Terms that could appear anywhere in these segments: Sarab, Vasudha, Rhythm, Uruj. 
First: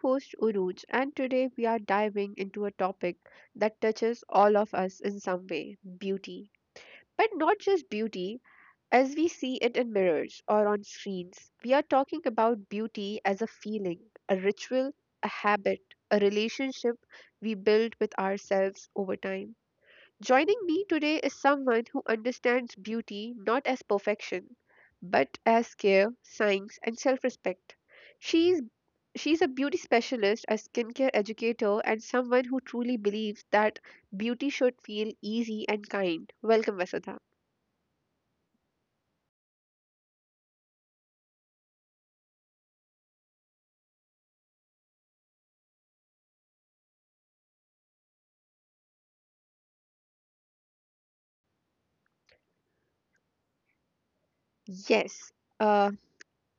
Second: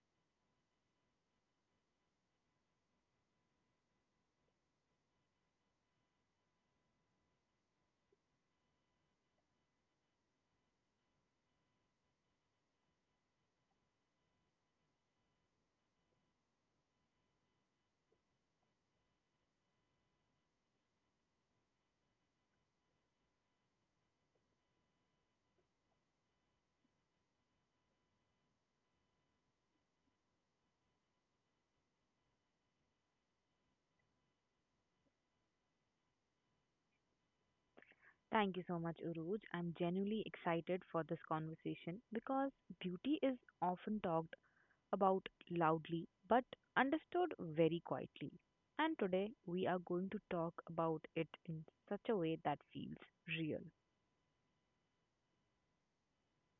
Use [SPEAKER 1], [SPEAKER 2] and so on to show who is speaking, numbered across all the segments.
[SPEAKER 1] host Uruj and today we are diving into a topic that touches all of us in some way, beauty. But not just beauty as we see it in mirrors or on screens. We are talking about beauty as a feeling, a ritual, a habit, a relationship we build with ourselves over time. Joining me today is someone who understands beauty not as perfection, but as care, science, and self-respect. She's she's a beauty specialist, a skincare educator, and someone who truly believes that beauty should feel easy and kind. Welcome, Vasudha.
[SPEAKER 2] Thank you so much, Uruj. I'm genuinely excited for this conversation because beauty is often talked about loudly but understood very quietly. And today we are going to talk about it in such a way that feels real.
[SPEAKER 1] Yes. Uh,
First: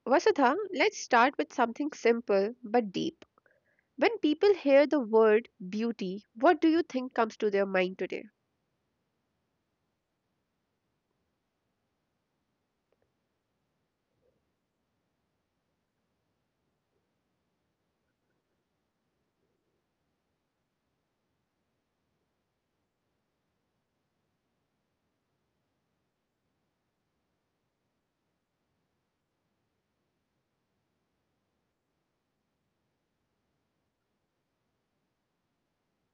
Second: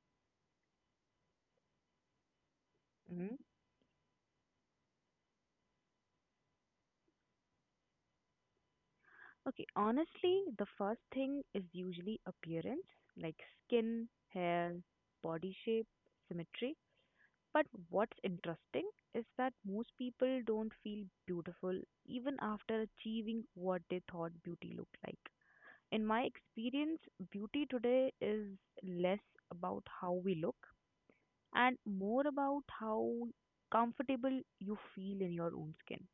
[SPEAKER 1] Vasudha, let's start with something simple but deep.
[SPEAKER 2] Hmm.
[SPEAKER 1] When people hear the word beauty, what do you think comes to their mind today?
[SPEAKER 2] Okay, honestly, the first thing is usually appearance like skin, hair, body shape, symmetry. But what's interesting is that most people don't feel beautiful even after achieving what they thought beauty looked like. In my experience, beauty today is less about how we look and more about how comfortable you feel in your own skin.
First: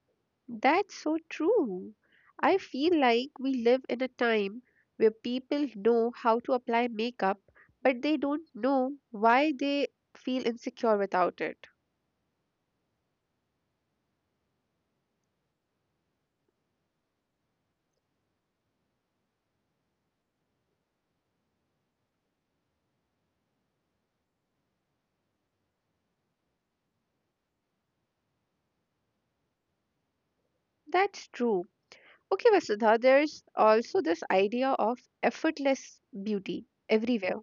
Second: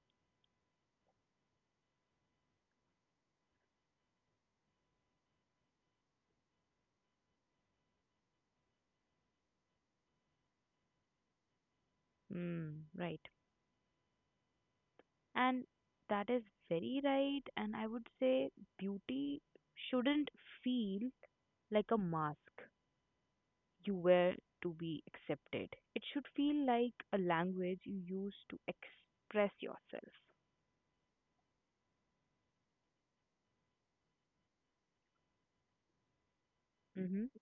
[SPEAKER 1] That's so true. I feel like we live in a time where people know how to apply makeup, but they don't know why they feel insecure without it.
[SPEAKER 2] Hmm, right. And that is very right. And I would say beauty shouldn't feel like a mask. You were to be accepted. It should feel like a language you use to express yourself.
[SPEAKER 1] That's true. Okay, Vasudha, there's also this idea of effortless beauty
[SPEAKER 2] Mm-hmm.
[SPEAKER 1] everywhere,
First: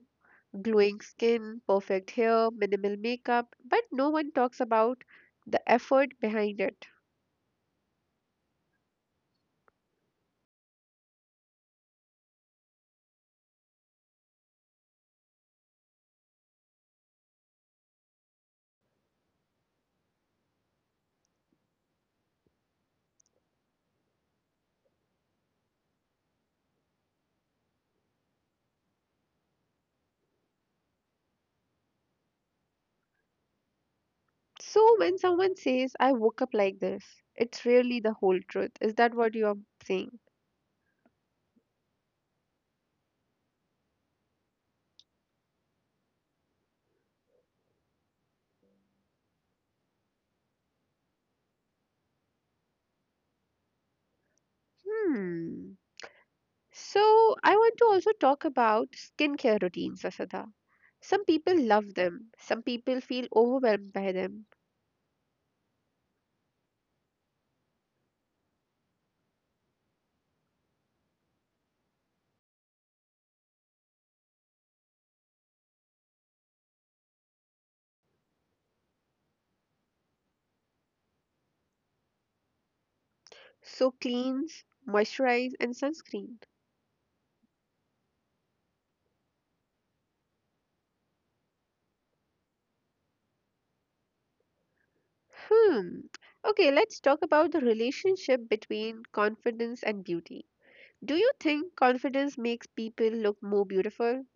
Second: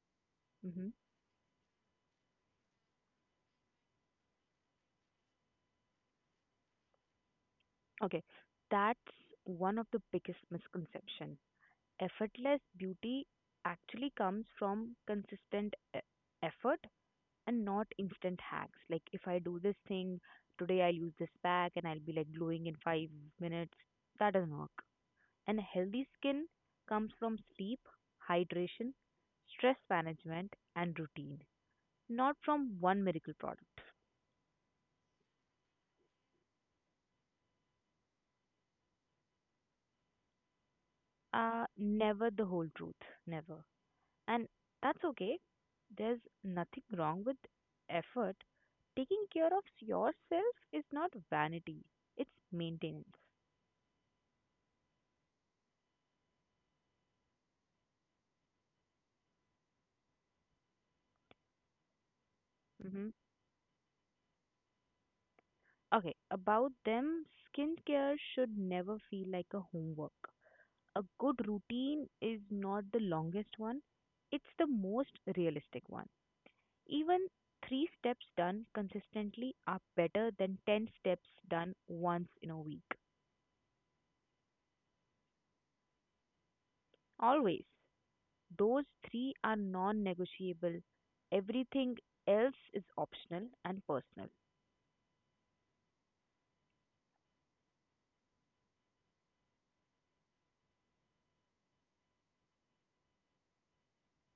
[SPEAKER 2] Mm-hmm.
[SPEAKER 1] glowing skin, perfect hair, minimal makeup, but no one talks about the effort behind it.
[SPEAKER 2] Okay, that's one of the biggest misconception. Effortless beauty actually comes from consistent effort and not instant hacks. Like if I do this thing today, I'll use this pack and I'll be like glowing in 5 minutes. That doesn't work. And healthy skin comes from sleep, hydration, stress management, and routine, not from one miracle product.
[SPEAKER 1] So when someone says, I woke up like this, it's really the whole truth. Is that what you are saying?
[SPEAKER 2] Never the whole truth, never. And that's okay. There's nothing wrong with effort. Taking care of yourself is not vanity, it's maintenance.
[SPEAKER 1] Hmm. So, I want to also talk about skincare routines, Asada. Some people love them, some people
[SPEAKER 2] Hmm.
[SPEAKER 1] feel overwhelmed by them.
[SPEAKER 2] Okay, about them, skincare should never feel like a homework. A good routine is not the longest one, it's the most realistic one. Even three steps done consistently are better than 10 steps done once in a week.
[SPEAKER 1] So, cleanse, moisturize, and sunscreen.
[SPEAKER 2] Always, those three are non negotiable. Everything else is optional and personal.
[SPEAKER 1] Hmm. Okay, let's talk about the relationship between confidence and beauty. Do you think confidence makes people look more beautiful?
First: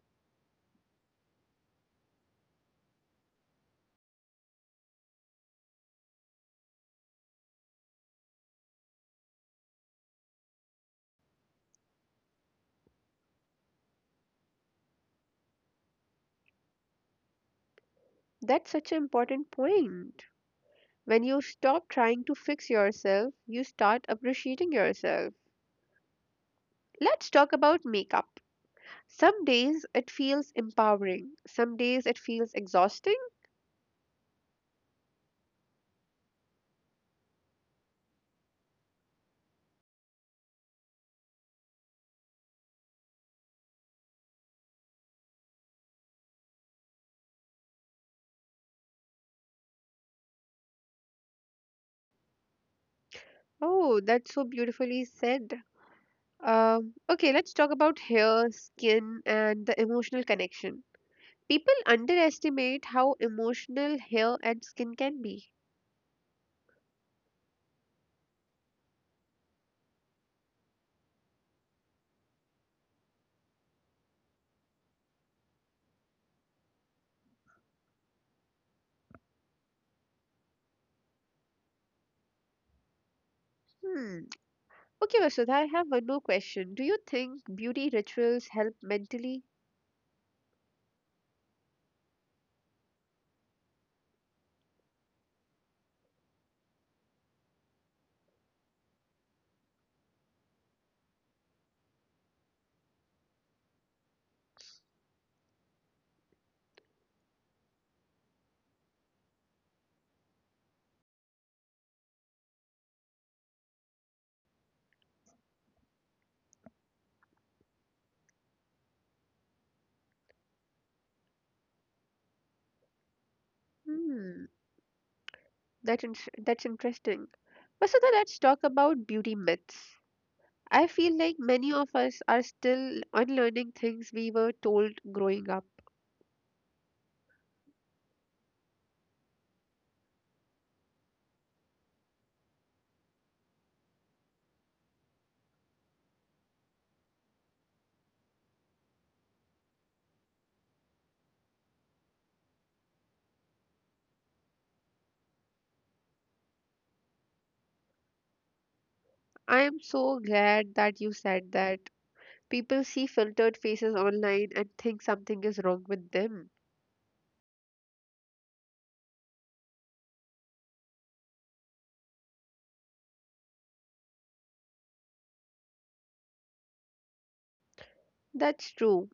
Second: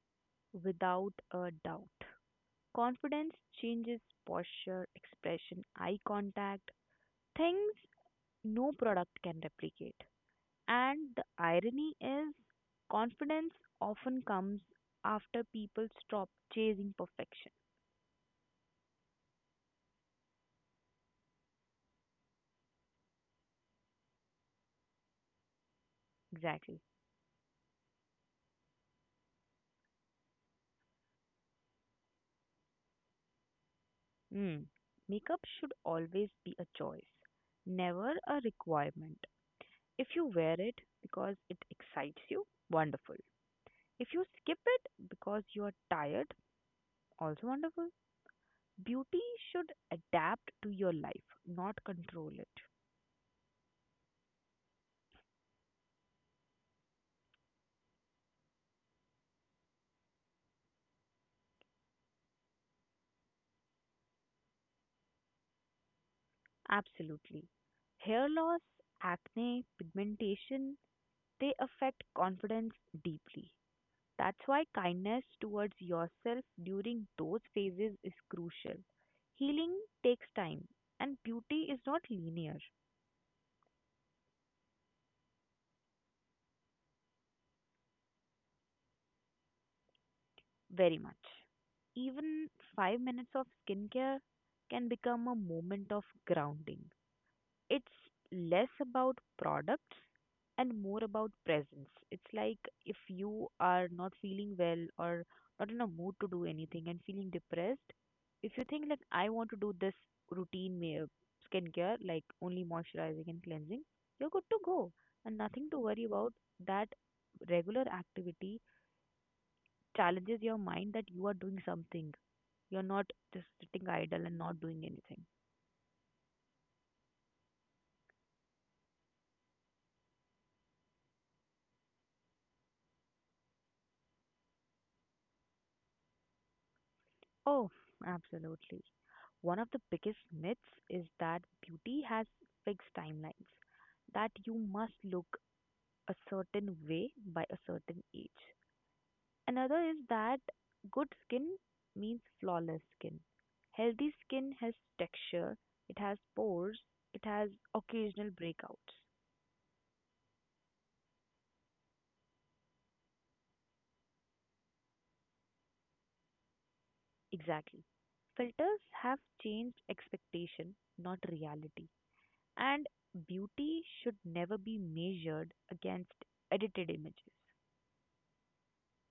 [SPEAKER 2] Without a doubt. Confidence changes posture, expression, eye contact, things no product can replicate. And the irony is, confidence often comes after people stop chasing perfection.
[SPEAKER 1] That's such an important point. When you stop trying to fix yourself, you start appreciating yourself.
[SPEAKER 2] Exactly.
[SPEAKER 1] Let's talk about makeup. Some days it feels empowering, some days it feels exhausting.
[SPEAKER 2] Mm. Makeup should always be a choice, never a requirement. If you wear it because it excites you, wonderful. If you skip it because you are tired, also wonderful. Beauty should adapt to your life, not control it.
[SPEAKER 1] Oh, that's so beautifully said. Okay, let's talk about hair, skin, and the emotional connection. People underestimate how emotional hair and skin can be.
[SPEAKER 2] Absolutely. Hair loss, acne, pigmentation, they affect confidence deeply. That's why kindness towards yourself during those phases is crucial. Healing takes time, and beauty is not linear.
[SPEAKER 1] Hmm. Okay, Vasudha, I have one more question. Do you think beauty rituals help mentally?
[SPEAKER 2] Very much. Even 5 minutes of skincare can become a moment of grounding. It's less about products and more about presence. It's like if you are not feeling well or not in a mood to do anything and feeling depressed, if you think like I want to do this routine skincare, like only moisturizing and cleansing, you're good to go and nothing to worry about. That regular activity challenges your mind that you are doing something. You're not just sitting idle and
[SPEAKER 1] Hmm.
[SPEAKER 2] not doing anything.
[SPEAKER 1] That's interesting. Vasudha, let's talk about beauty myths. I feel like many of us are still unlearning things we were told growing up.
[SPEAKER 2] Oh, absolutely. One of the biggest myths is that beauty has fixed timelines, that you must look a certain way by a certain age. Another is that good skin means flawless skin. Healthy skin has texture, it has pores, it has occasional breakouts.
[SPEAKER 1] I am so glad that you said that. People see filtered faces online and think something is wrong with them.
[SPEAKER 2] Exactly. Filters have changed expectation, not reality. And beauty should never be measured against edited images.
[SPEAKER 1] That's true.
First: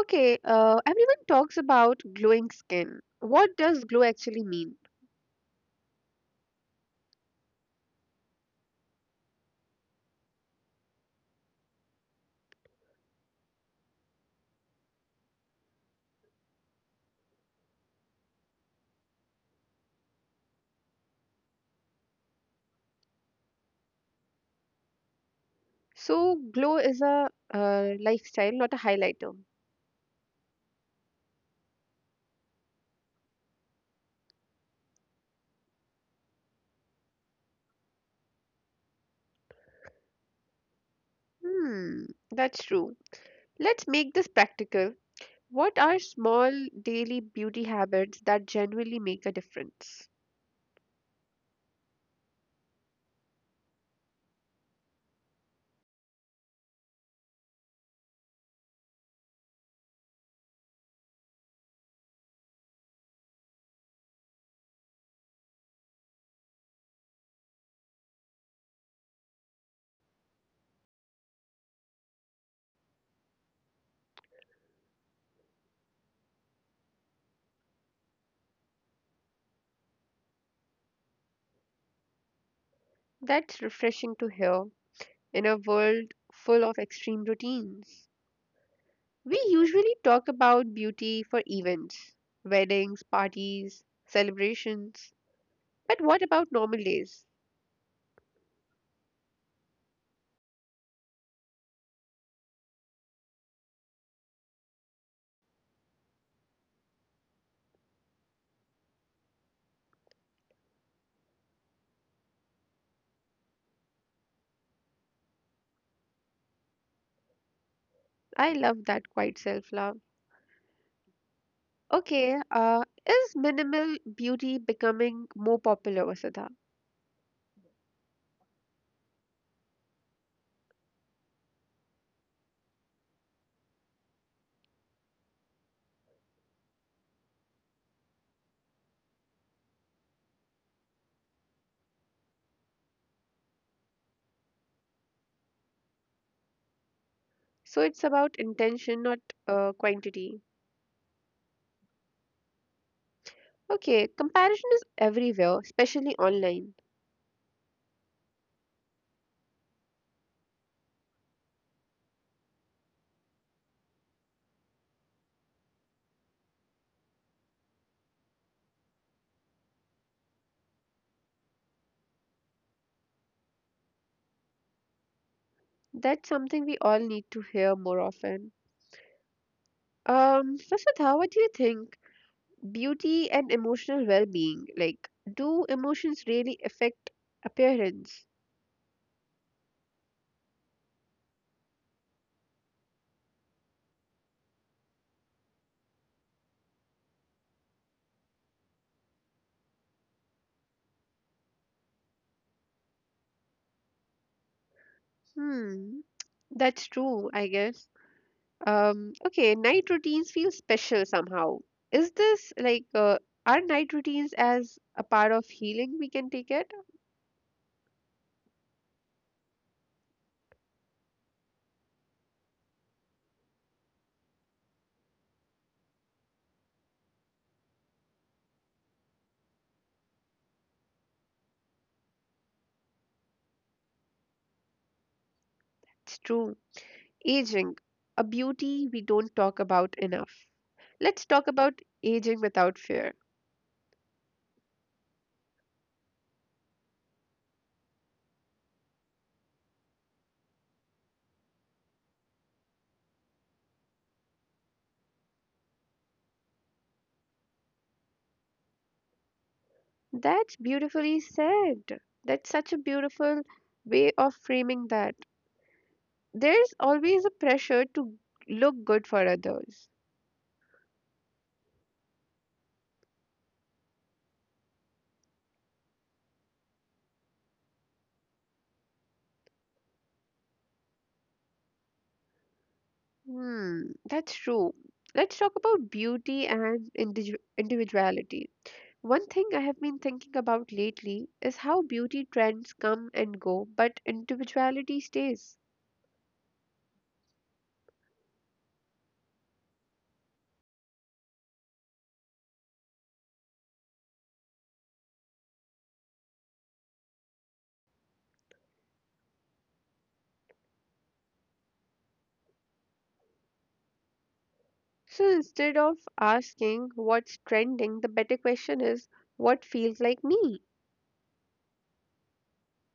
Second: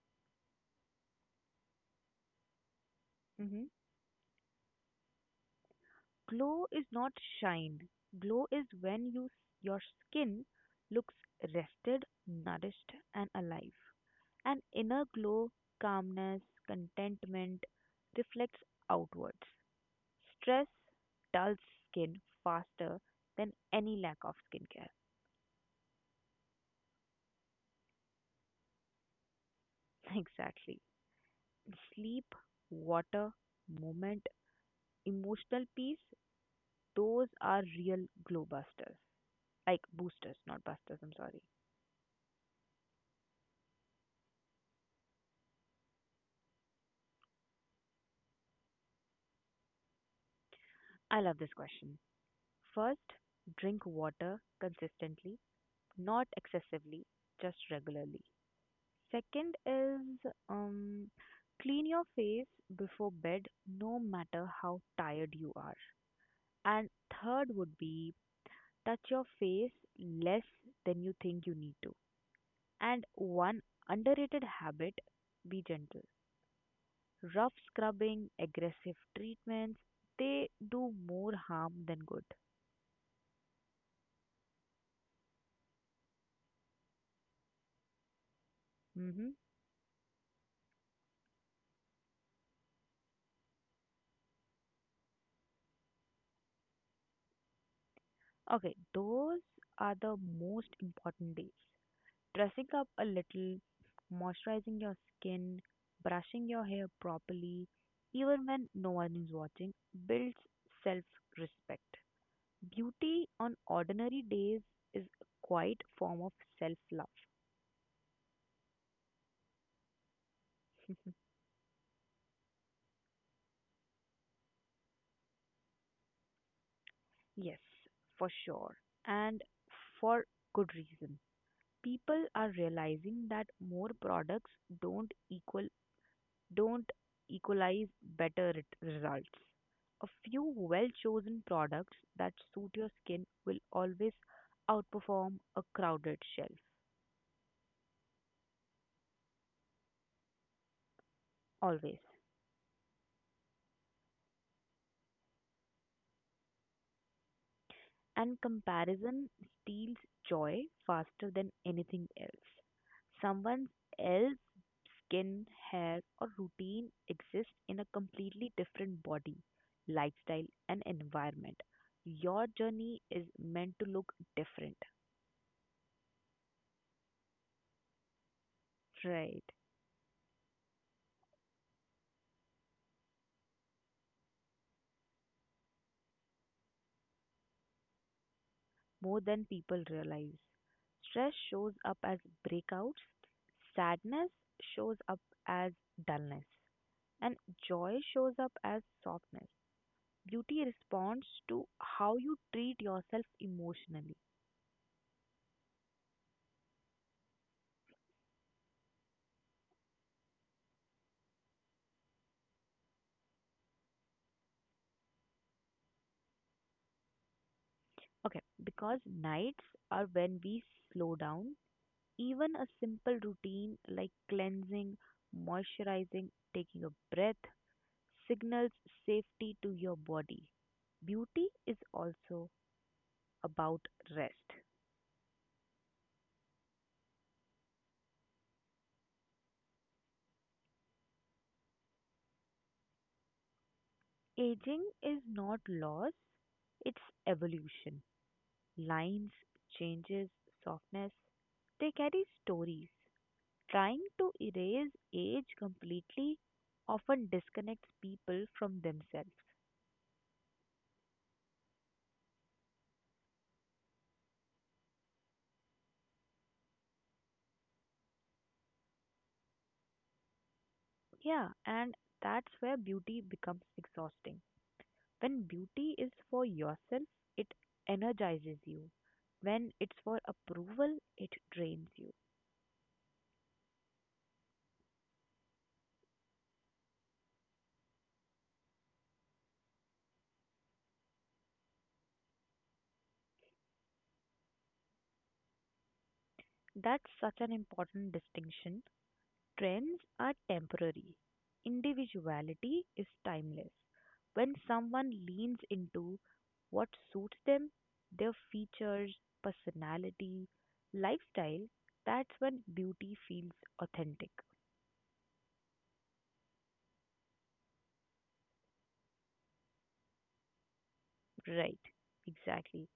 [SPEAKER 1] Okay, everyone talks about glowing skin. What
[SPEAKER 2] Mm-hmm.
[SPEAKER 1] does glow actually mean?
[SPEAKER 2] Glow is not shine. Glow is when your skin looks rested, nourished and alive. An inner glow, calmness, contentment reflects outwards. Stress dulls skin faster than any lack of skincare.
[SPEAKER 1] So, glow is a lifestyle, not a highlighter.
[SPEAKER 2] Exactly. Sleep, water, movement, emotional peace, those are real glow busters. Like boosters, not busters, I'm sorry.
[SPEAKER 1] Hmm, that's true. Let's make this practical. What are small daily beauty habits that genuinely make a difference?
[SPEAKER 2] I love this question. First, drink water consistently, not excessively, just regularly. Second is, clean your face before bed, no matter how tired you are. And third would be touch your face less than you think you need to. And one underrated habit, be gentle. Rough scrubbing, aggressive treatments, they do more harm than good.
[SPEAKER 1] That's refreshing to hear in a world full of extreme routines.
[SPEAKER 2] Hmm.
[SPEAKER 1] We usually talk about beauty for events, weddings, parties, celebrations. But what about normal days?
[SPEAKER 2] Okay, those are the most important days. Dressing up a little, moisturizing your skin, brushing your hair properly, even when no one is watching, builds self respect. Beauty on ordinary days is a quiet form of self love.
[SPEAKER 1] I love that quiet self love. Okay, is minimal beauty becoming more popular, Vasudha?
[SPEAKER 2] Yes, for sure. And for good reason. People are realizing that more products don't equal don't equalize better results. A few well-chosen products that suit your skin will always outperform a crowded shelf.
[SPEAKER 1] So it's about intention, not quantity.
[SPEAKER 2] Always.
[SPEAKER 1] Okay, comparison is everywhere, especially online.
[SPEAKER 2] And comparison steals joy faster than anything else. Someone else's skin, hair, or routine exists in a completely different body, lifestyle, and environment. Your journey is meant to look different,
[SPEAKER 1] That's something we all need to hear more often.
[SPEAKER 2] right?
[SPEAKER 1] Vasudha, what do you think? Beauty and emotional well-being, like, do emotions really affect appearance?
[SPEAKER 2] More than people realize. Stress shows up as breakouts, sadness shows up as dullness, and joy shows up as softness. Beauty responds to how you treat yourself emotionally.
[SPEAKER 1] Hmm, that's true, I guess. Okay, night routines feel special somehow. Is this like are night routines as a part of healing we can take it?
[SPEAKER 2] Okay, because nights are when we slow down. Even a simple routine like cleansing, moisturizing, taking a breath signals safety to your body. Beauty is also about rest.
[SPEAKER 1] It's true. Aging, a beauty we don't talk about enough. Let's talk about aging without fear.
[SPEAKER 2] Aging is not loss, it's evolution. Lines, changes, softness, they carry stories. Trying to erase age completely often disconnects people from themselves.
[SPEAKER 1] That's beautifully said. That's such a beautiful way of framing that. There's always a pressure to look good for others.
[SPEAKER 2] Yeah, and that's where beauty becomes exhausting. When beauty is for yourself, it energizes you. When it's for approval, it drains you.
[SPEAKER 1] Hmm, that's true. Let's talk about beauty and individuality. One thing I have been thinking about lately is how beauty trends come and go, but individuality stays.
[SPEAKER 2] That's such an important distinction. Trends are temporary. Individuality is timeless. When someone leans into what suits them, their features, personality, lifestyle, that's when beauty feels authentic.
[SPEAKER 1] So instead of asking what's trending, the better question is what feels like me?
[SPEAKER 2] Right, exactly.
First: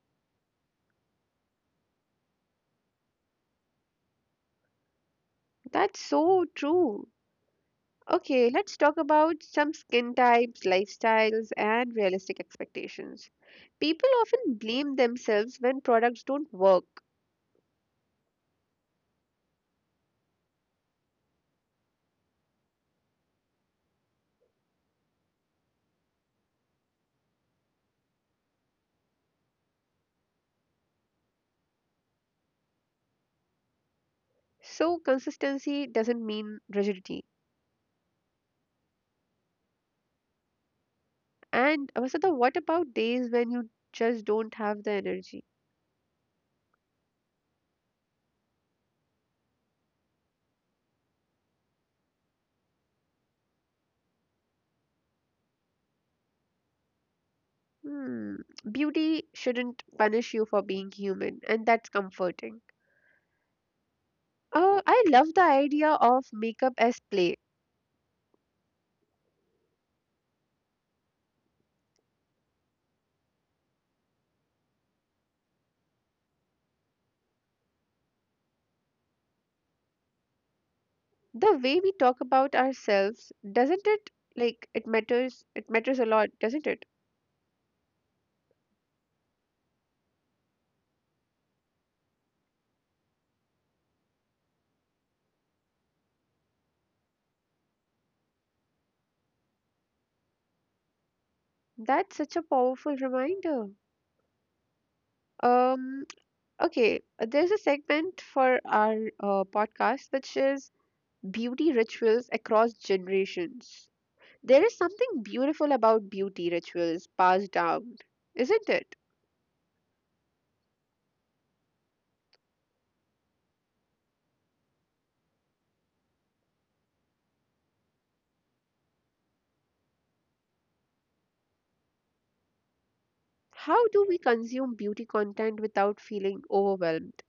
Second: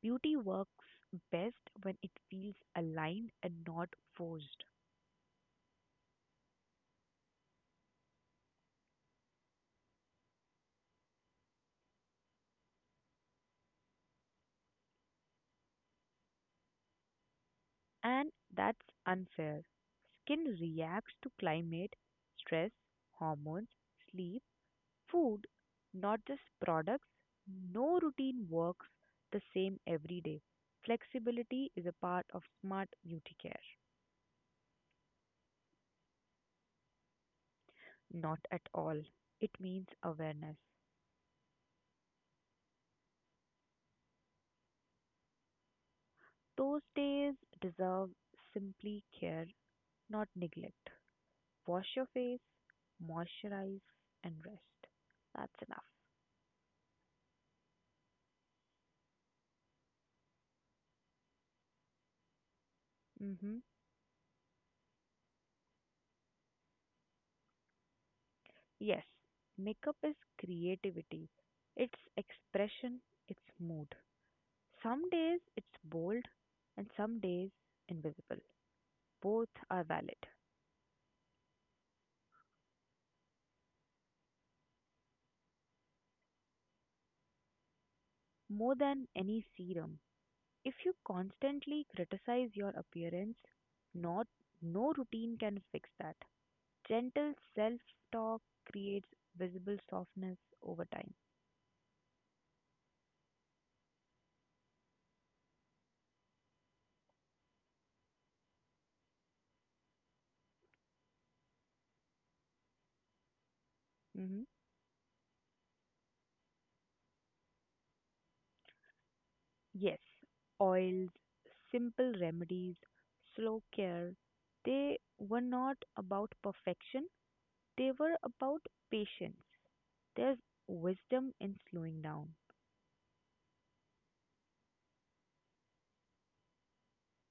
[SPEAKER 2] Beauty works best when it feels aligned and not forced.
[SPEAKER 1] That's so true. Okay, let's talk about some skin types, lifestyles, and realistic expectations. People often blame themselves when products don't work.
[SPEAKER 2] And that's unfair. Skin reacts to climate, stress, hormones, sleep, food, not just products. No routine works the same every day. Flexibility is a part of smart beauty care.
[SPEAKER 1] So consistency doesn't mean rigidity.
[SPEAKER 2] Not at all. It means awareness.
[SPEAKER 1] And Vasudha, what about days when you just don't have the energy?
[SPEAKER 2] Those days deserve simply care, not neglect. Wash your face, moisturize, and rest. That's enough.
[SPEAKER 1] Hmm. Beauty shouldn't punish you for being human, and that's comforting.
[SPEAKER 2] Hmm.
[SPEAKER 1] Oh, I love the idea of makeup as play.
[SPEAKER 2] Yes, makeup is creativity, it's expression, it's mood. Some days it's bold and some days invisible. Both are valid.
[SPEAKER 1] The way we talk about ourselves, doesn't it? Like it matters. It matters a lot, doesn't it?
[SPEAKER 2] More than any serum, if you constantly criticize your appearance, not no routine can fix that. Gentle self-talk creates visible softness over time.
[SPEAKER 1] That's such a powerful reminder. Um. Okay. There's a segment for our podcast which is beauty rituals across generations.
[SPEAKER 2] Hmm.
[SPEAKER 1] There is something beautiful about beauty rituals passed down, isn't it?
[SPEAKER 2] Yes, oils, simple remedies, slow care, they were not about perfection, they were about patience. There's wisdom in slowing down.
[SPEAKER 1] How do we consume beauty content without feeling overwhelmed?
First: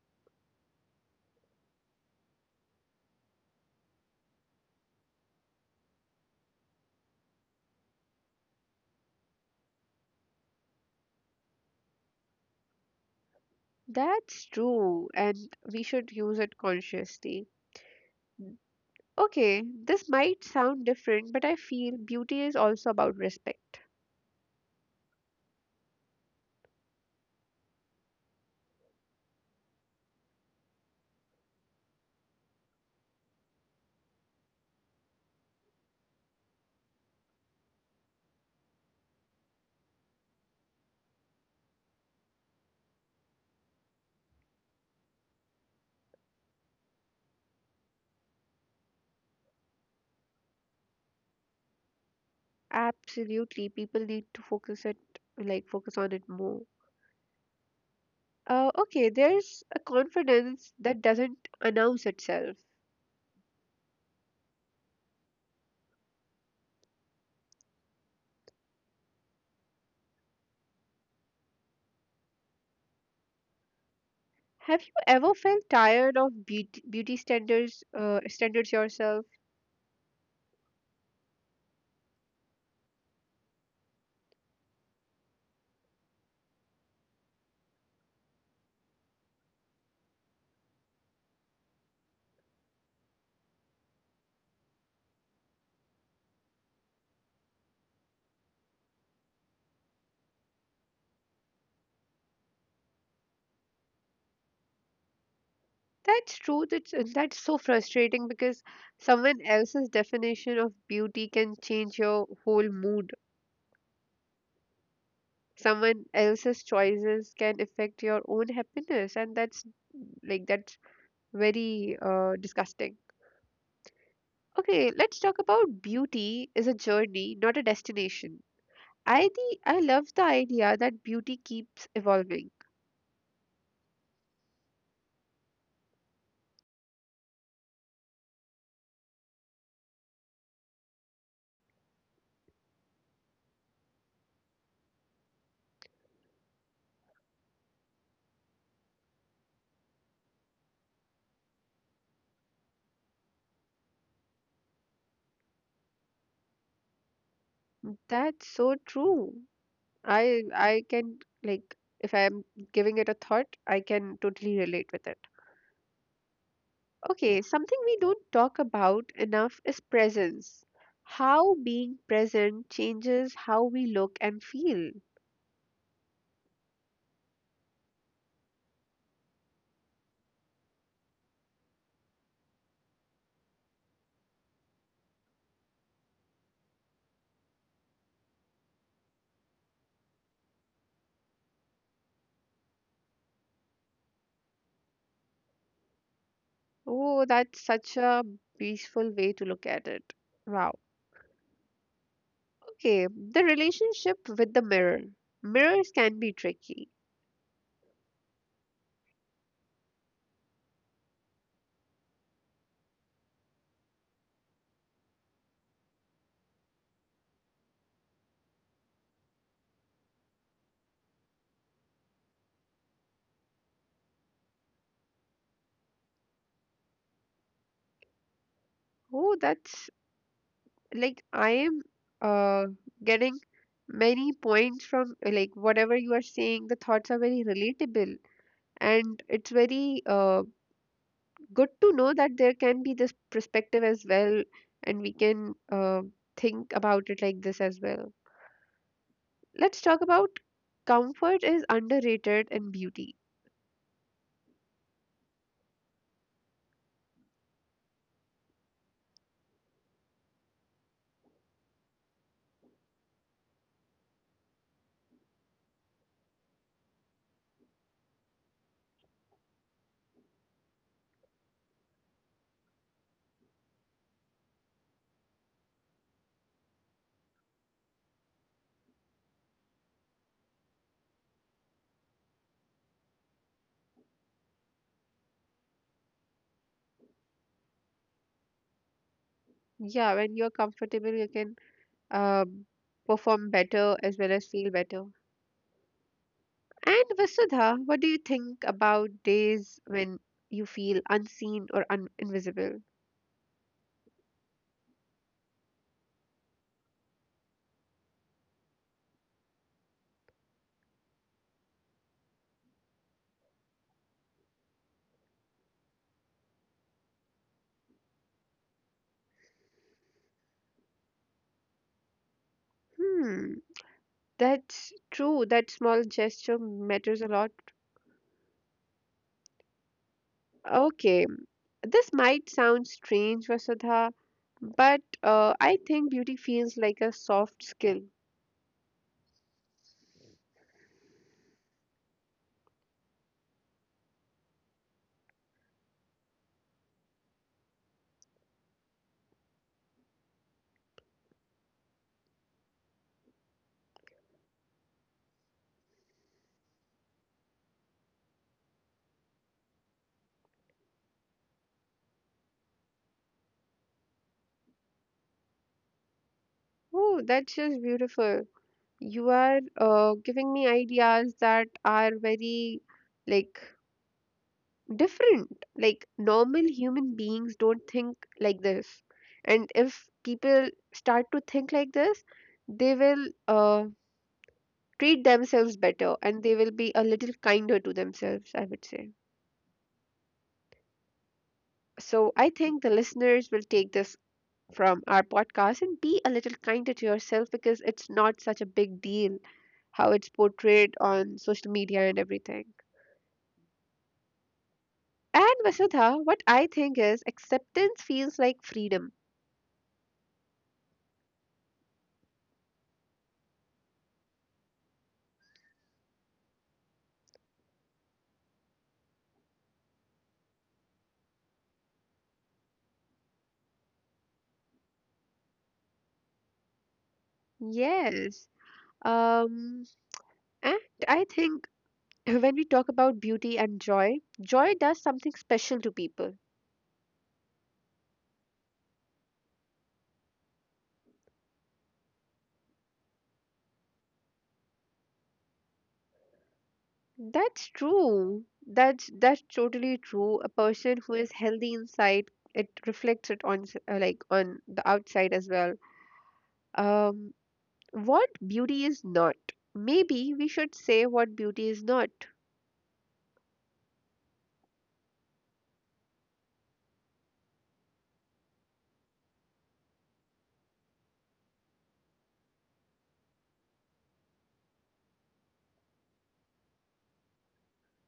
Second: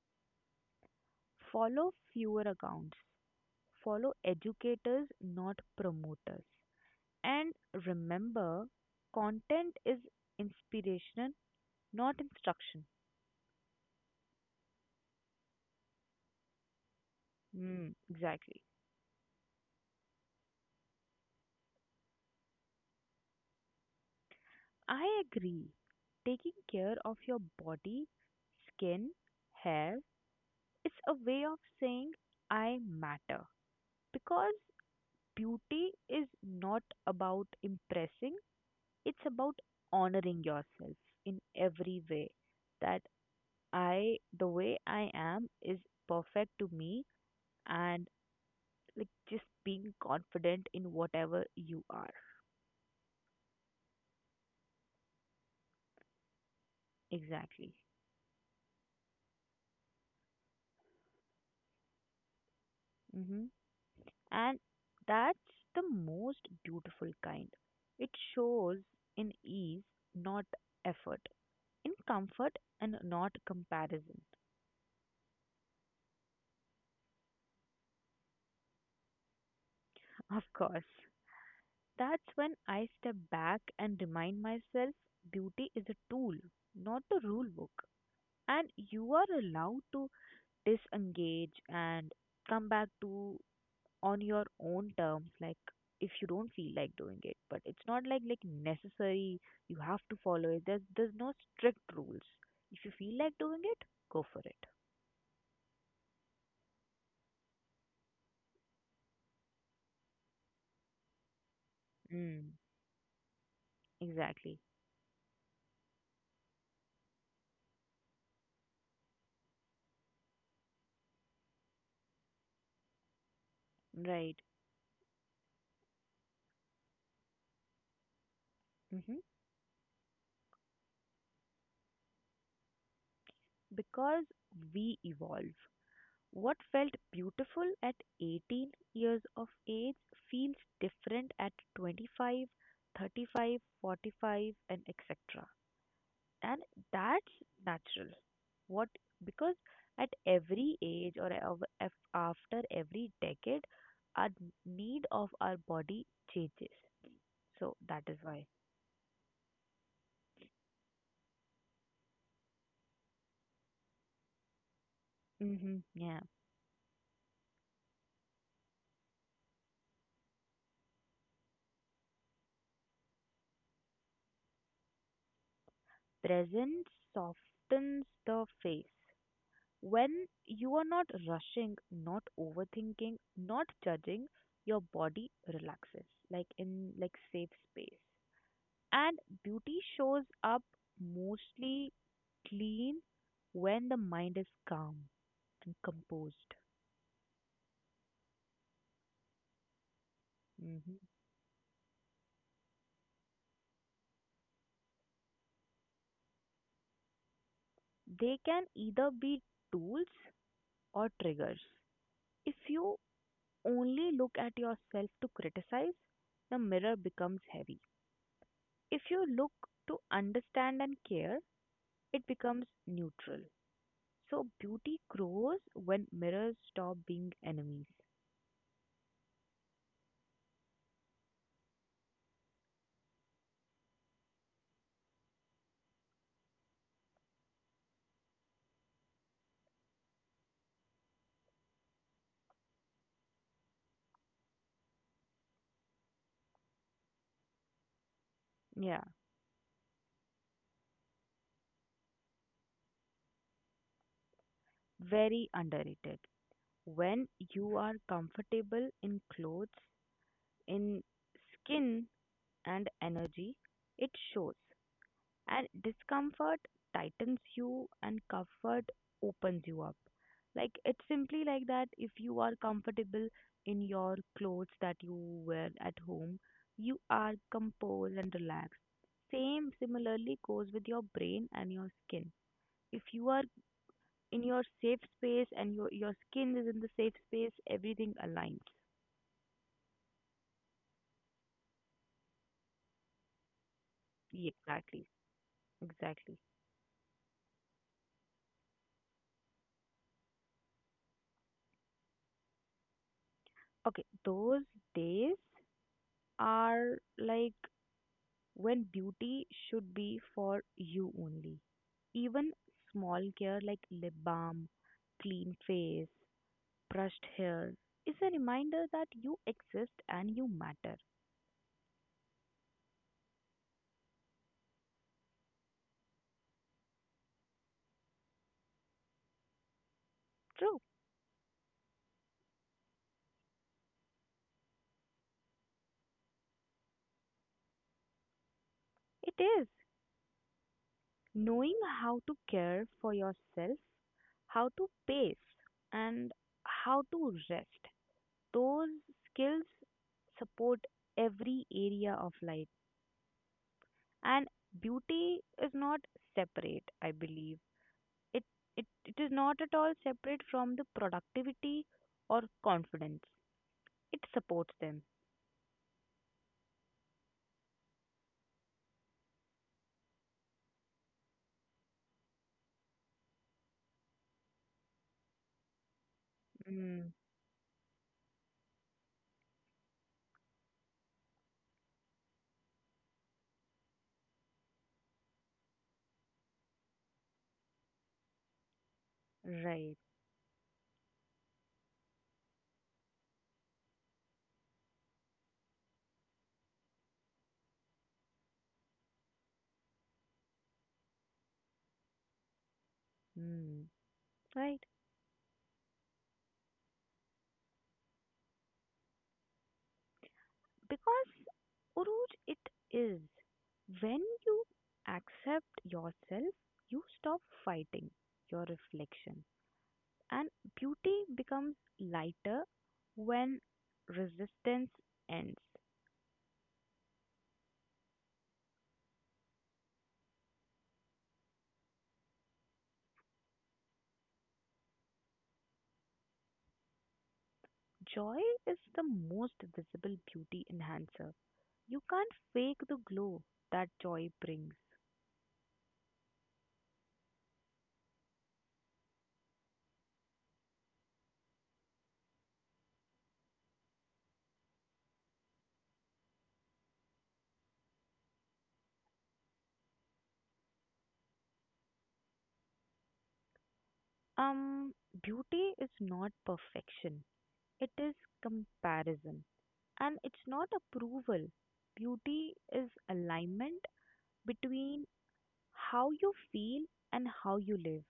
[SPEAKER 2] Follow fewer accounts. Follow educators, not promoters. And remember, content is inspiration, not instruction.
[SPEAKER 1] That's true, and we should use it consciously.
[SPEAKER 2] Mm, exactly.
[SPEAKER 1] Okay, this might sound different, but I feel beauty is also about respect.
[SPEAKER 2] I agree. Taking care of your body, skin, hair is a way of saying I matter. Because beauty is not about impressing, it's about honoring yourself in every way, that I the way I am is perfect to me, and like just being confident in whatever you are.
[SPEAKER 1] Absolutely, people need to focus on it more.
[SPEAKER 2] Exactly.
[SPEAKER 1] Okay, there's a confidence that doesn't announce itself.
[SPEAKER 2] Hmm. And that's the most beautiful kind. It shows in ease, not effort, in comfort and not comparison.
[SPEAKER 1] Have you ever felt tired of beauty standards standards yourself?
[SPEAKER 2] Of course. That's when I step back and remind myself, beauty is a tool, not a rule book. And you are allowed to disengage and come back to on your own terms, like if you don't feel like doing it. But it's not like necessary you have to follow it. There's no strict rules. If you feel like doing it, go for it.
[SPEAKER 1] That's true. That's so frustrating because someone else's definition of beauty can change your
[SPEAKER 2] Mm,
[SPEAKER 1] whole mood.
[SPEAKER 2] exactly.
[SPEAKER 1] Someone else's choices can affect your own happiness, and that's very disgusting.
[SPEAKER 2] Right.
[SPEAKER 1] Okay, let's talk about beauty is a journey, not a destination.
[SPEAKER 2] Hmm.
[SPEAKER 1] I love the idea that beauty keeps evolving.
[SPEAKER 2] Because we evolve. What felt beautiful at 18 years of age feels different at 25, 35, 45, and etc. And that's natural. What because at every age or after every decade, our need of our body changes. So that is why.
[SPEAKER 1] That's so true. I can, like if I'm giving it a thought, I can totally relate with it.
[SPEAKER 2] Hmm. Yeah,
[SPEAKER 1] Okay, something we don't talk about enough is presence. How being present changes how we look and feel.
[SPEAKER 2] presence softens the face. When you are not rushing, not overthinking, not judging, your body relaxes, like in like safe space. And beauty shows up mostly clean when the mind is calm and composed.
[SPEAKER 1] Oh, that's such a peaceful way to look at it. Wow.
[SPEAKER 2] Hmm.
[SPEAKER 1] Okay, the relationship with the mirror. Mirrors can be tricky.
[SPEAKER 2] They can either be tools or triggers. If you only look at yourself to criticize, the mirror becomes heavy. If you look to understand and care, it becomes neutral. So beauty grows when mirrors stop being enemies.
[SPEAKER 1] Oh, that's like I am uh getting many points from like whatever you are saying, the thoughts are very relatable and it's very good to know that there can be this perspective as well and we can think about it like this as well.
[SPEAKER 2] Yeah,
[SPEAKER 1] Let's talk about comfort is underrated in beauty.
[SPEAKER 2] very underrated. When you are comfortable in clothes, in skin, and energy, it shows. And discomfort tightens you and comfort opens you up. Like it's simply like that if you are comfortable in your clothes that you wear at home, you are composed and relaxed. Same similarly goes with your brain and your skin. If you are in your safe space and your skin is in the safe space, everything aligns.
[SPEAKER 1] Yeah, when you're comfortable, you can um, perform better as well as feel better.
[SPEAKER 2] Exactly. Exactly.
[SPEAKER 1] And Vasudha, what do you think about days when you feel unseen or un invisible?
[SPEAKER 2] Okay, those days are like when beauty should be for you only. Even small care like lip balm, clean face, brushed hair is a reminder that you exist and you matter.
[SPEAKER 1] Hmm, that's true. That small gesture matters a lot.
[SPEAKER 2] True,
[SPEAKER 1] Okay, this might sound strange, Vasudha, but I think beauty feels like a soft skill.
[SPEAKER 2] it is. Knowing how to care for yourself, how to pace, and how to rest, those skills support every area of life. And beauty is not separate, I believe. it it is not at all separate from the productivity or confidence, it supports them.
[SPEAKER 1] Oh, that's just beautiful. You are giving me ideas that are very like different. Like normal
[SPEAKER 2] Mm,
[SPEAKER 1] human beings don't think like this. And if people start to think like this, they will treat themselves better and they will be a little kinder to themselves, I would say.
[SPEAKER 2] right.
[SPEAKER 1] So I think the listeners will take this from our podcast and be a little kinder to yourself because it's not such a big deal how it's portrayed on social media and everything.
[SPEAKER 2] Mm, right.
[SPEAKER 1] And Vasudha, what I think is acceptance feels like freedom.
[SPEAKER 2] Because, Uruj, it is when you accept yourself, you stop fighting your reflection, and beauty becomes lighter when resistance ends.
[SPEAKER 1] Yes. Um, and I think when we talk about beauty and joy, joy does something special to people.
[SPEAKER 2] Joy is the most visible beauty enhancer. You can't fake the glow that joy brings.
[SPEAKER 1] That's true. That's totally true. A person who is healthy inside, it reflects it on like on the outside as well. Um, what beauty is not. Maybe we should say what beauty is not.
[SPEAKER 2] Um, Beauty is not perfection, it is comparison. And it's not approval. Beauty is alignment between how you feel and how you live.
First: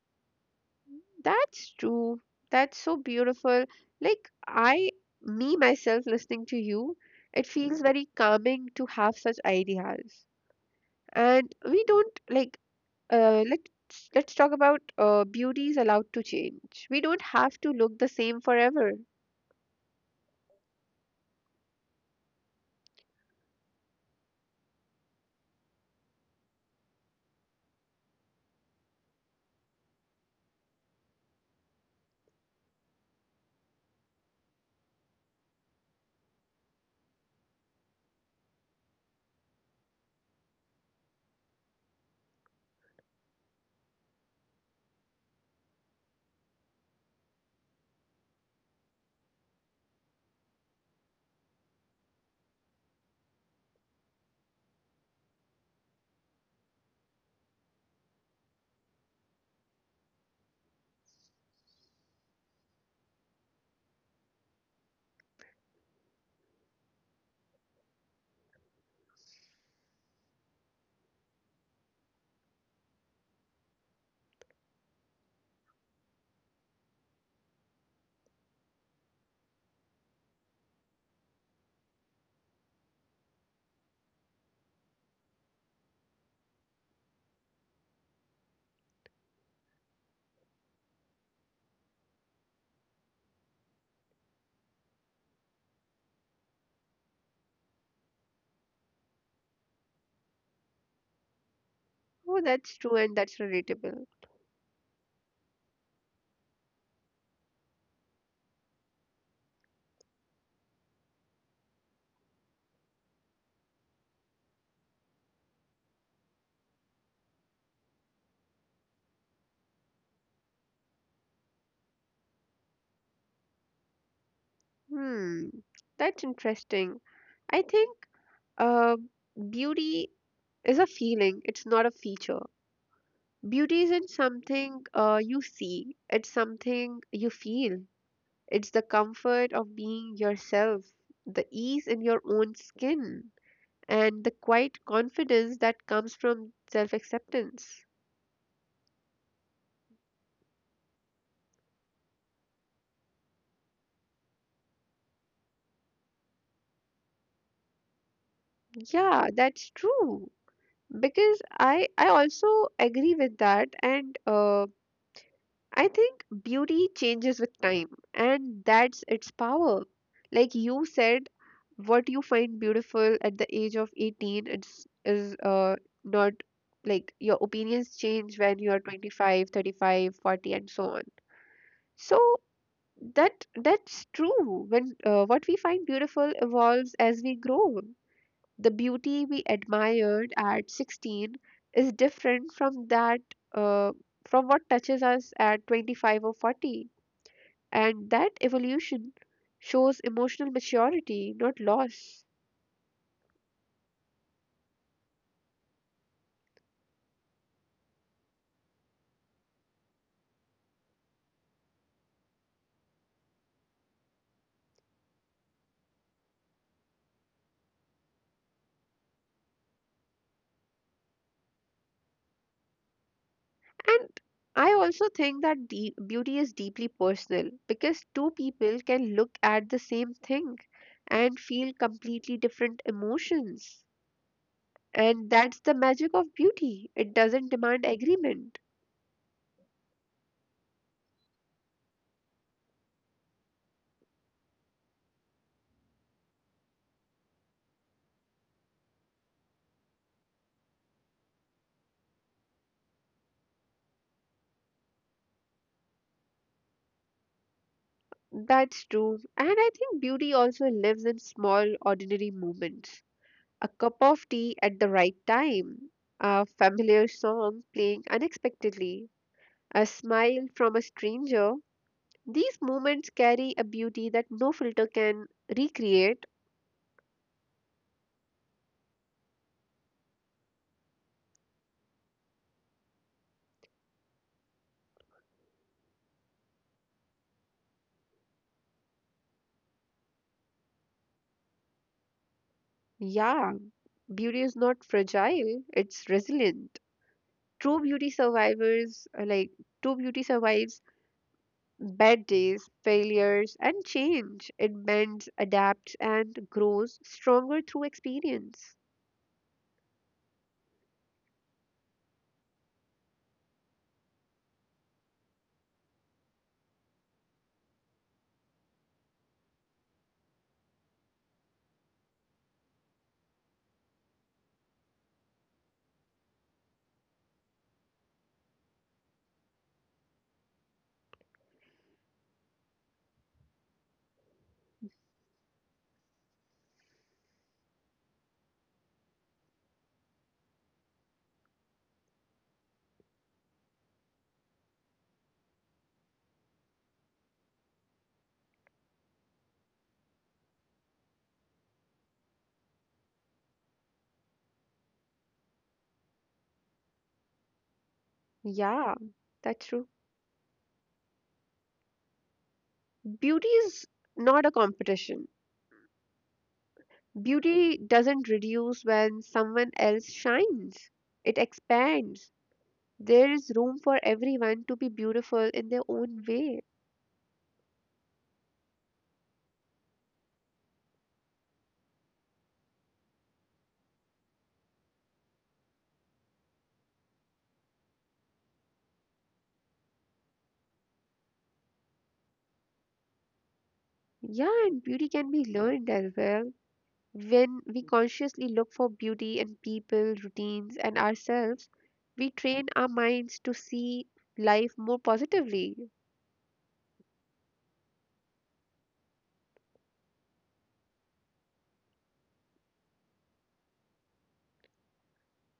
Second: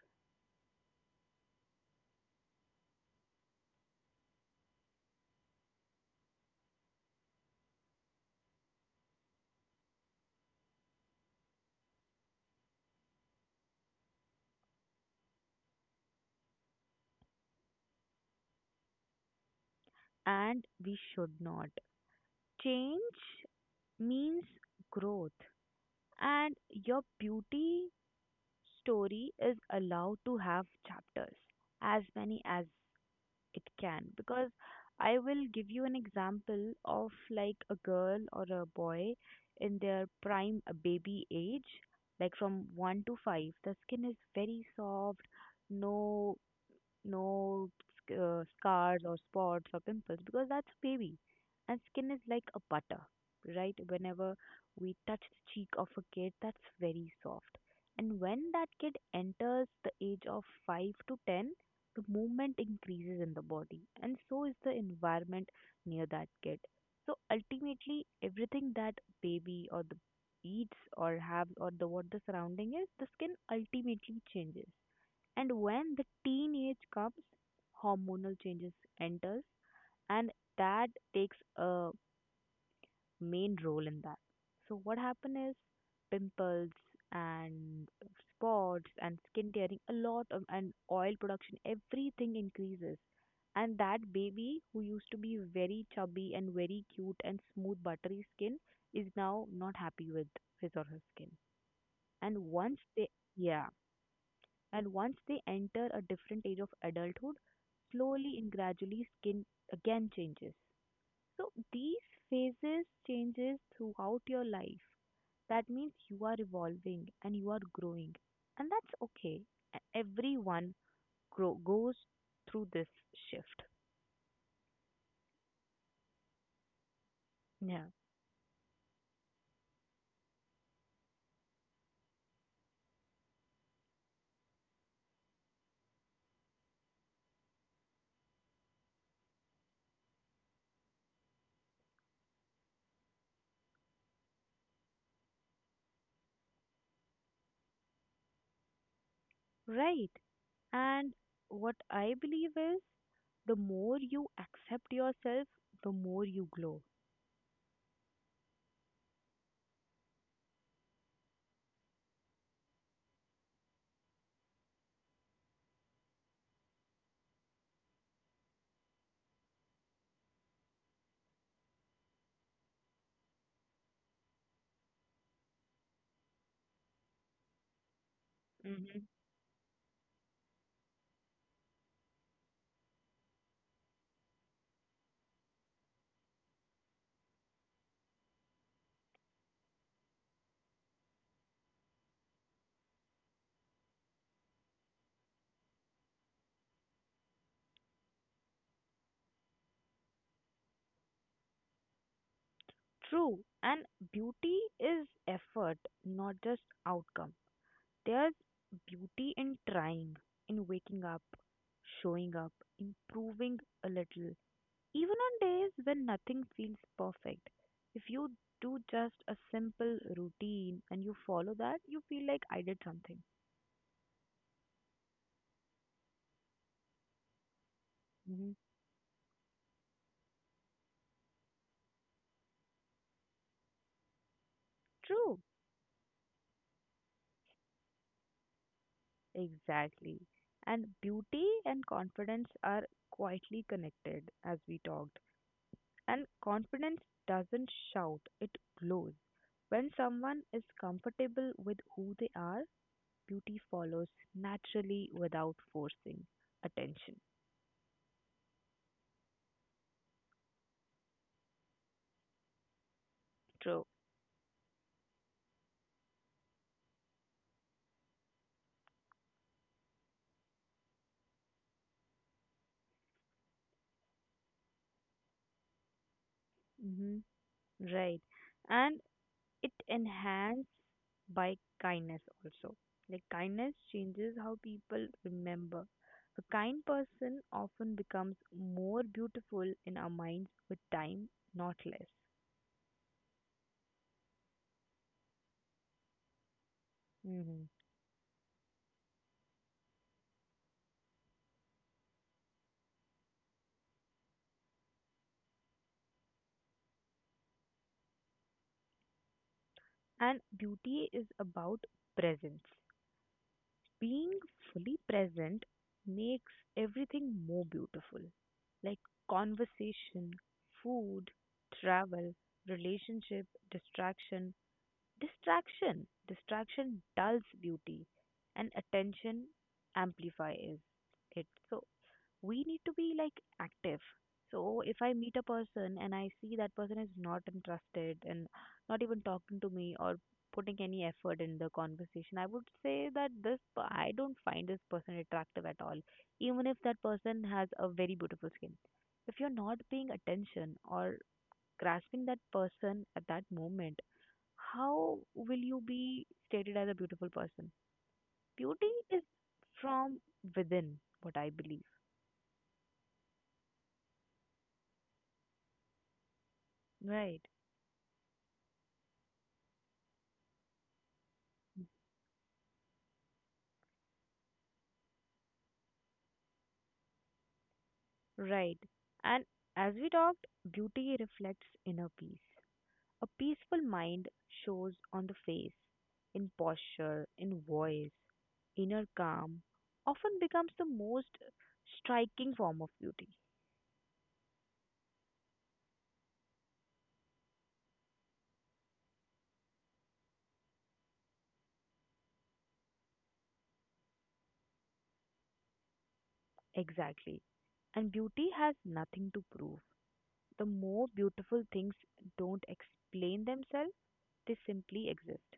[SPEAKER 1] That's true. That's so beautiful. Like, I, me myself, listening to you, it feels very calming to have such ideas. And we don't let's talk about beauty is allowed to change. We don't have to look the same forever.
[SPEAKER 2] And we should not. Change means growth. And your beauty story is allowed to have chapters, as many as it can, because I will give you an example of like a girl or a boy in their prime baby age, like from 1 to 5. The skin is very soft, no no scars or spots or pimples because that's a baby. And skin is like a butter, right? Whenever we touch the cheek of a kid, that's very soft. And when that kid enters the age of 5 to 10, the movement increases in the body, and so is the environment near that kid. So ultimately, everything that baby or the eats or have or the what the surrounding is, the skin ultimately changes. And when the teenage comes, hormonal changes enters, and that takes a main role in that. So what happen is pimples and spots and skin tearing, a lot of and oil production, everything increases. And that baby who used to be very chubby and very cute and smooth buttery skin is now not happy with his or her skin.
[SPEAKER 1] Oh,
[SPEAKER 2] And
[SPEAKER 1] that's
[SPEAKER 2] once
[SPEAKER 1] true
[SPEAKER 2] they,
[SPEAKER 1] and that's
[SPEAKER 2] yeah,
[SPEAKER 1] relatable.
[SPEAKER 2] and once they enter a different age of adulthood, slowly and gradually skin again changes. So these phases changes throughout your life. That means you are evolving and you are growing. And that's okay. Everyone grow, goes through this shift.
[SPEAKER 1] Hmm, that's interesting, I
[SPEAKER 2] Yeah.
[SPEAKER 1] think. uh, Beauty is a feeling, it's not a feature. Beauty isn't something you see, it's something you feel. It's the comfort of being yourself, the ease in your own skin, and the quiet confidence that comes from self acceptance.
[SPEAKER 2] Right. And what I believe is the more you accept yourself, the more you glow.
[SPEAKER 1] Yeah, that's true, because I also agree with that, and I think beauty changes with time, and that's its power. Like you said, what you find beautiful at the age of 18 is not, like your opinions change when you are 25, 35, 40, and so on. So that's true. When what we find beautiful evolves as we grow. The beauty we admired at 16 is different from that uh, from what touches us at 25 or 40, and that evolution shows emotional maturity, not loss.
[SPEAKER 2] True, and beauty is effort, not just outcome. There's beauty in trying, in waking up, showing up, improving a little. Even on days when nothing feels perfect, if you do just a simple routine and you follow that, you feel like I did something.
[SPEAKER 1] And I also think that beauty is deeply personal, because two
[SPEAKER 2] Hmm.
[SPEAKER 1] people can look at the same thing and feel completely different emotions. And
[SPEAKER 2] True,
[SPEAKER 1] that's the magic of beauty. It doesn't demand agreement.
[SPEAKER 2] exactly. And beauty and confidence are quietly connected as we talked. And confidence doesn't shout, it glows. When someone is comfortable with who they are, beauty follows naturally without forcing attention.
[SPEAKER 1] That's true. And I think beauty also lives in small, ordinary moments. A
[SPEAKER 2] True.
[SPEAKER 1] cup of tea at the right time, a familiar song playing unexpectedly, a smile from a stranger. These moments carry a beauty that no filter can recreate.
[SPEAKER 2] Hmm. Right. And it enhanced by kindness also. Like kindness changes how people remember. A kind person often becomes more beautiful in our minds with time, not less.
[SPEAKER 1] Yeah, beauty is not fragile, it's resilient.
[SPEAKER 2] Hmm.
[SPEAKER 1] True beauty survivors, uh, like, true beauty survives bad days, failures, and change. It bends, adapts, and grows stronger through experience.
[SPEAKER 2] And beauty is about presence. Being fully present makes everything more beautiful, like conversation, food, travel, relationship, distraction. Distraction dulls beauty, and attention amplifies it. So we need to be like active, so if I meet a person and I see that person is not interested and not even talking to me or putting any effort in the conversation, I would say that I don't find this person attractive at all. Even if that person has a very beautiful skin, if you're not paying attention or grasping that person at that moment, how will you be stated as a beautiful person?
[SPEAKER 1] Yeah,
[SPEAKER 2] Beauty is
[SPEAKER 1] that's true.
[SPEAKER 2] from within, what I believe.
[SPEAKER 1] Beauty is not a competition.
[SPEAKER 2] Right.
[SPEAKER 1] Beauty doesn't reduce when someone else shines, it expands. There is room for everyone to be beautiful in their own way.
[SPEAKER 2] Right. And as we talked, beauty reflects inner peace. A peaceful mind shows on the face, in posture, in voice. Inner calm often becomes the most striking form of beauty.
[SPEAKER 1] Yeah, and beauty can be learned as well. When we consciously look for beauty in people, routines, and ourselves, we train our minds to see life more positively.
[SPEAKER 2] Exactly. And beauty has nothing to prove. The more beautiful things don't explain themselves, they simply exist.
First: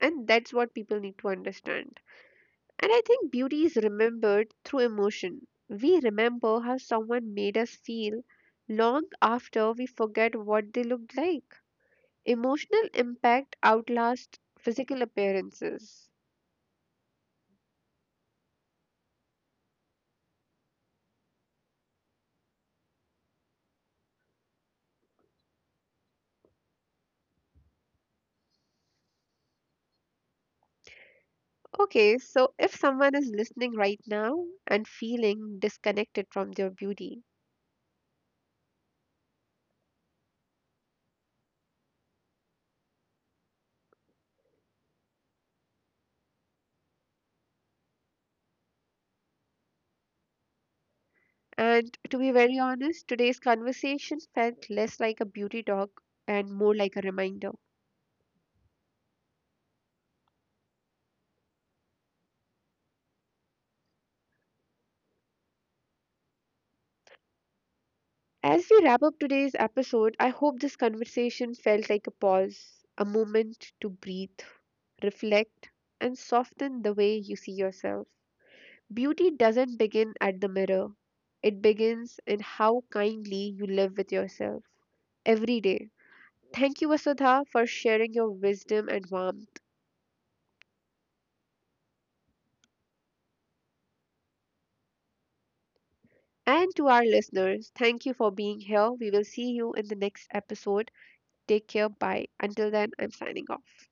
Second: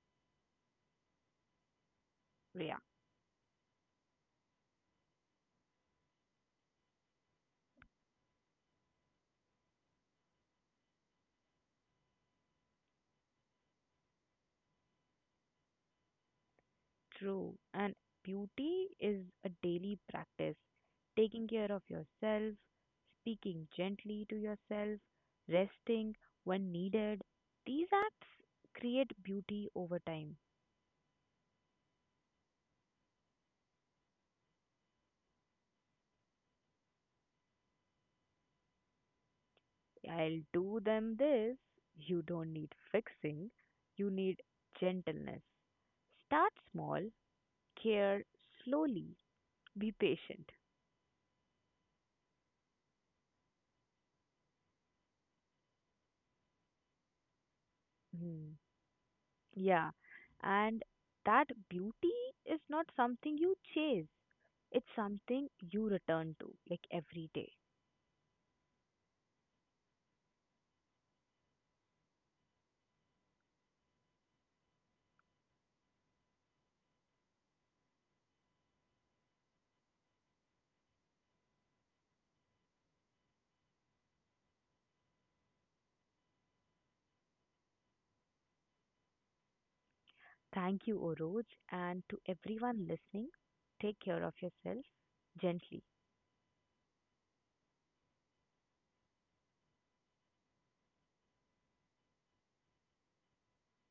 [SPEAKER 1] And that's what people need to understand.
[SPEAKER 2] Rhea.
[SPEAKER 1] And I think beauty is remembered through emotion. We remember how someone made us feel long after we forget what they looked like. Emotional impact outlasts physical appearances.
[SPEAKER 2] True. And beauty is a daily practice. Taking care of yourself, speaking gently to yourself, resting when needed. These acts create beauty over time.
[SPEAKER 1] Okay, so if someone is listening right now and feeling disconnected from their beauty,
[SPEAKER 2] I'll do them this. You don't need fixing, you need gentleness. Start small, care slowly, be patient.
[SPEAKER 1] and to be very honest, today's conversation felt less like a beauty talk and more like a reminder.
[SPEAKER 2] Mm. Yeah. And that beauty is not something you chase. It's something you return to, like every day.
[SPEAKER 1] As we wrap up today's episode, I hope this conversation felt like a pause, a moment to breathe, reflect, and soften the way you see yourself. Beauty doesn't begin at the mirror, it begins in how kindly you live with yourself every day. Thank you, Vasudha, for sharing your wisdom and warmth.
[SPEAKER 2] Thank you, Oroj, and to everyone listening, take care of yourself gently.
[SPEAKER 1] And to our listeners, thank you for being here. We will see you in the next episode. Take care. Bye. Until then, I'm signing off.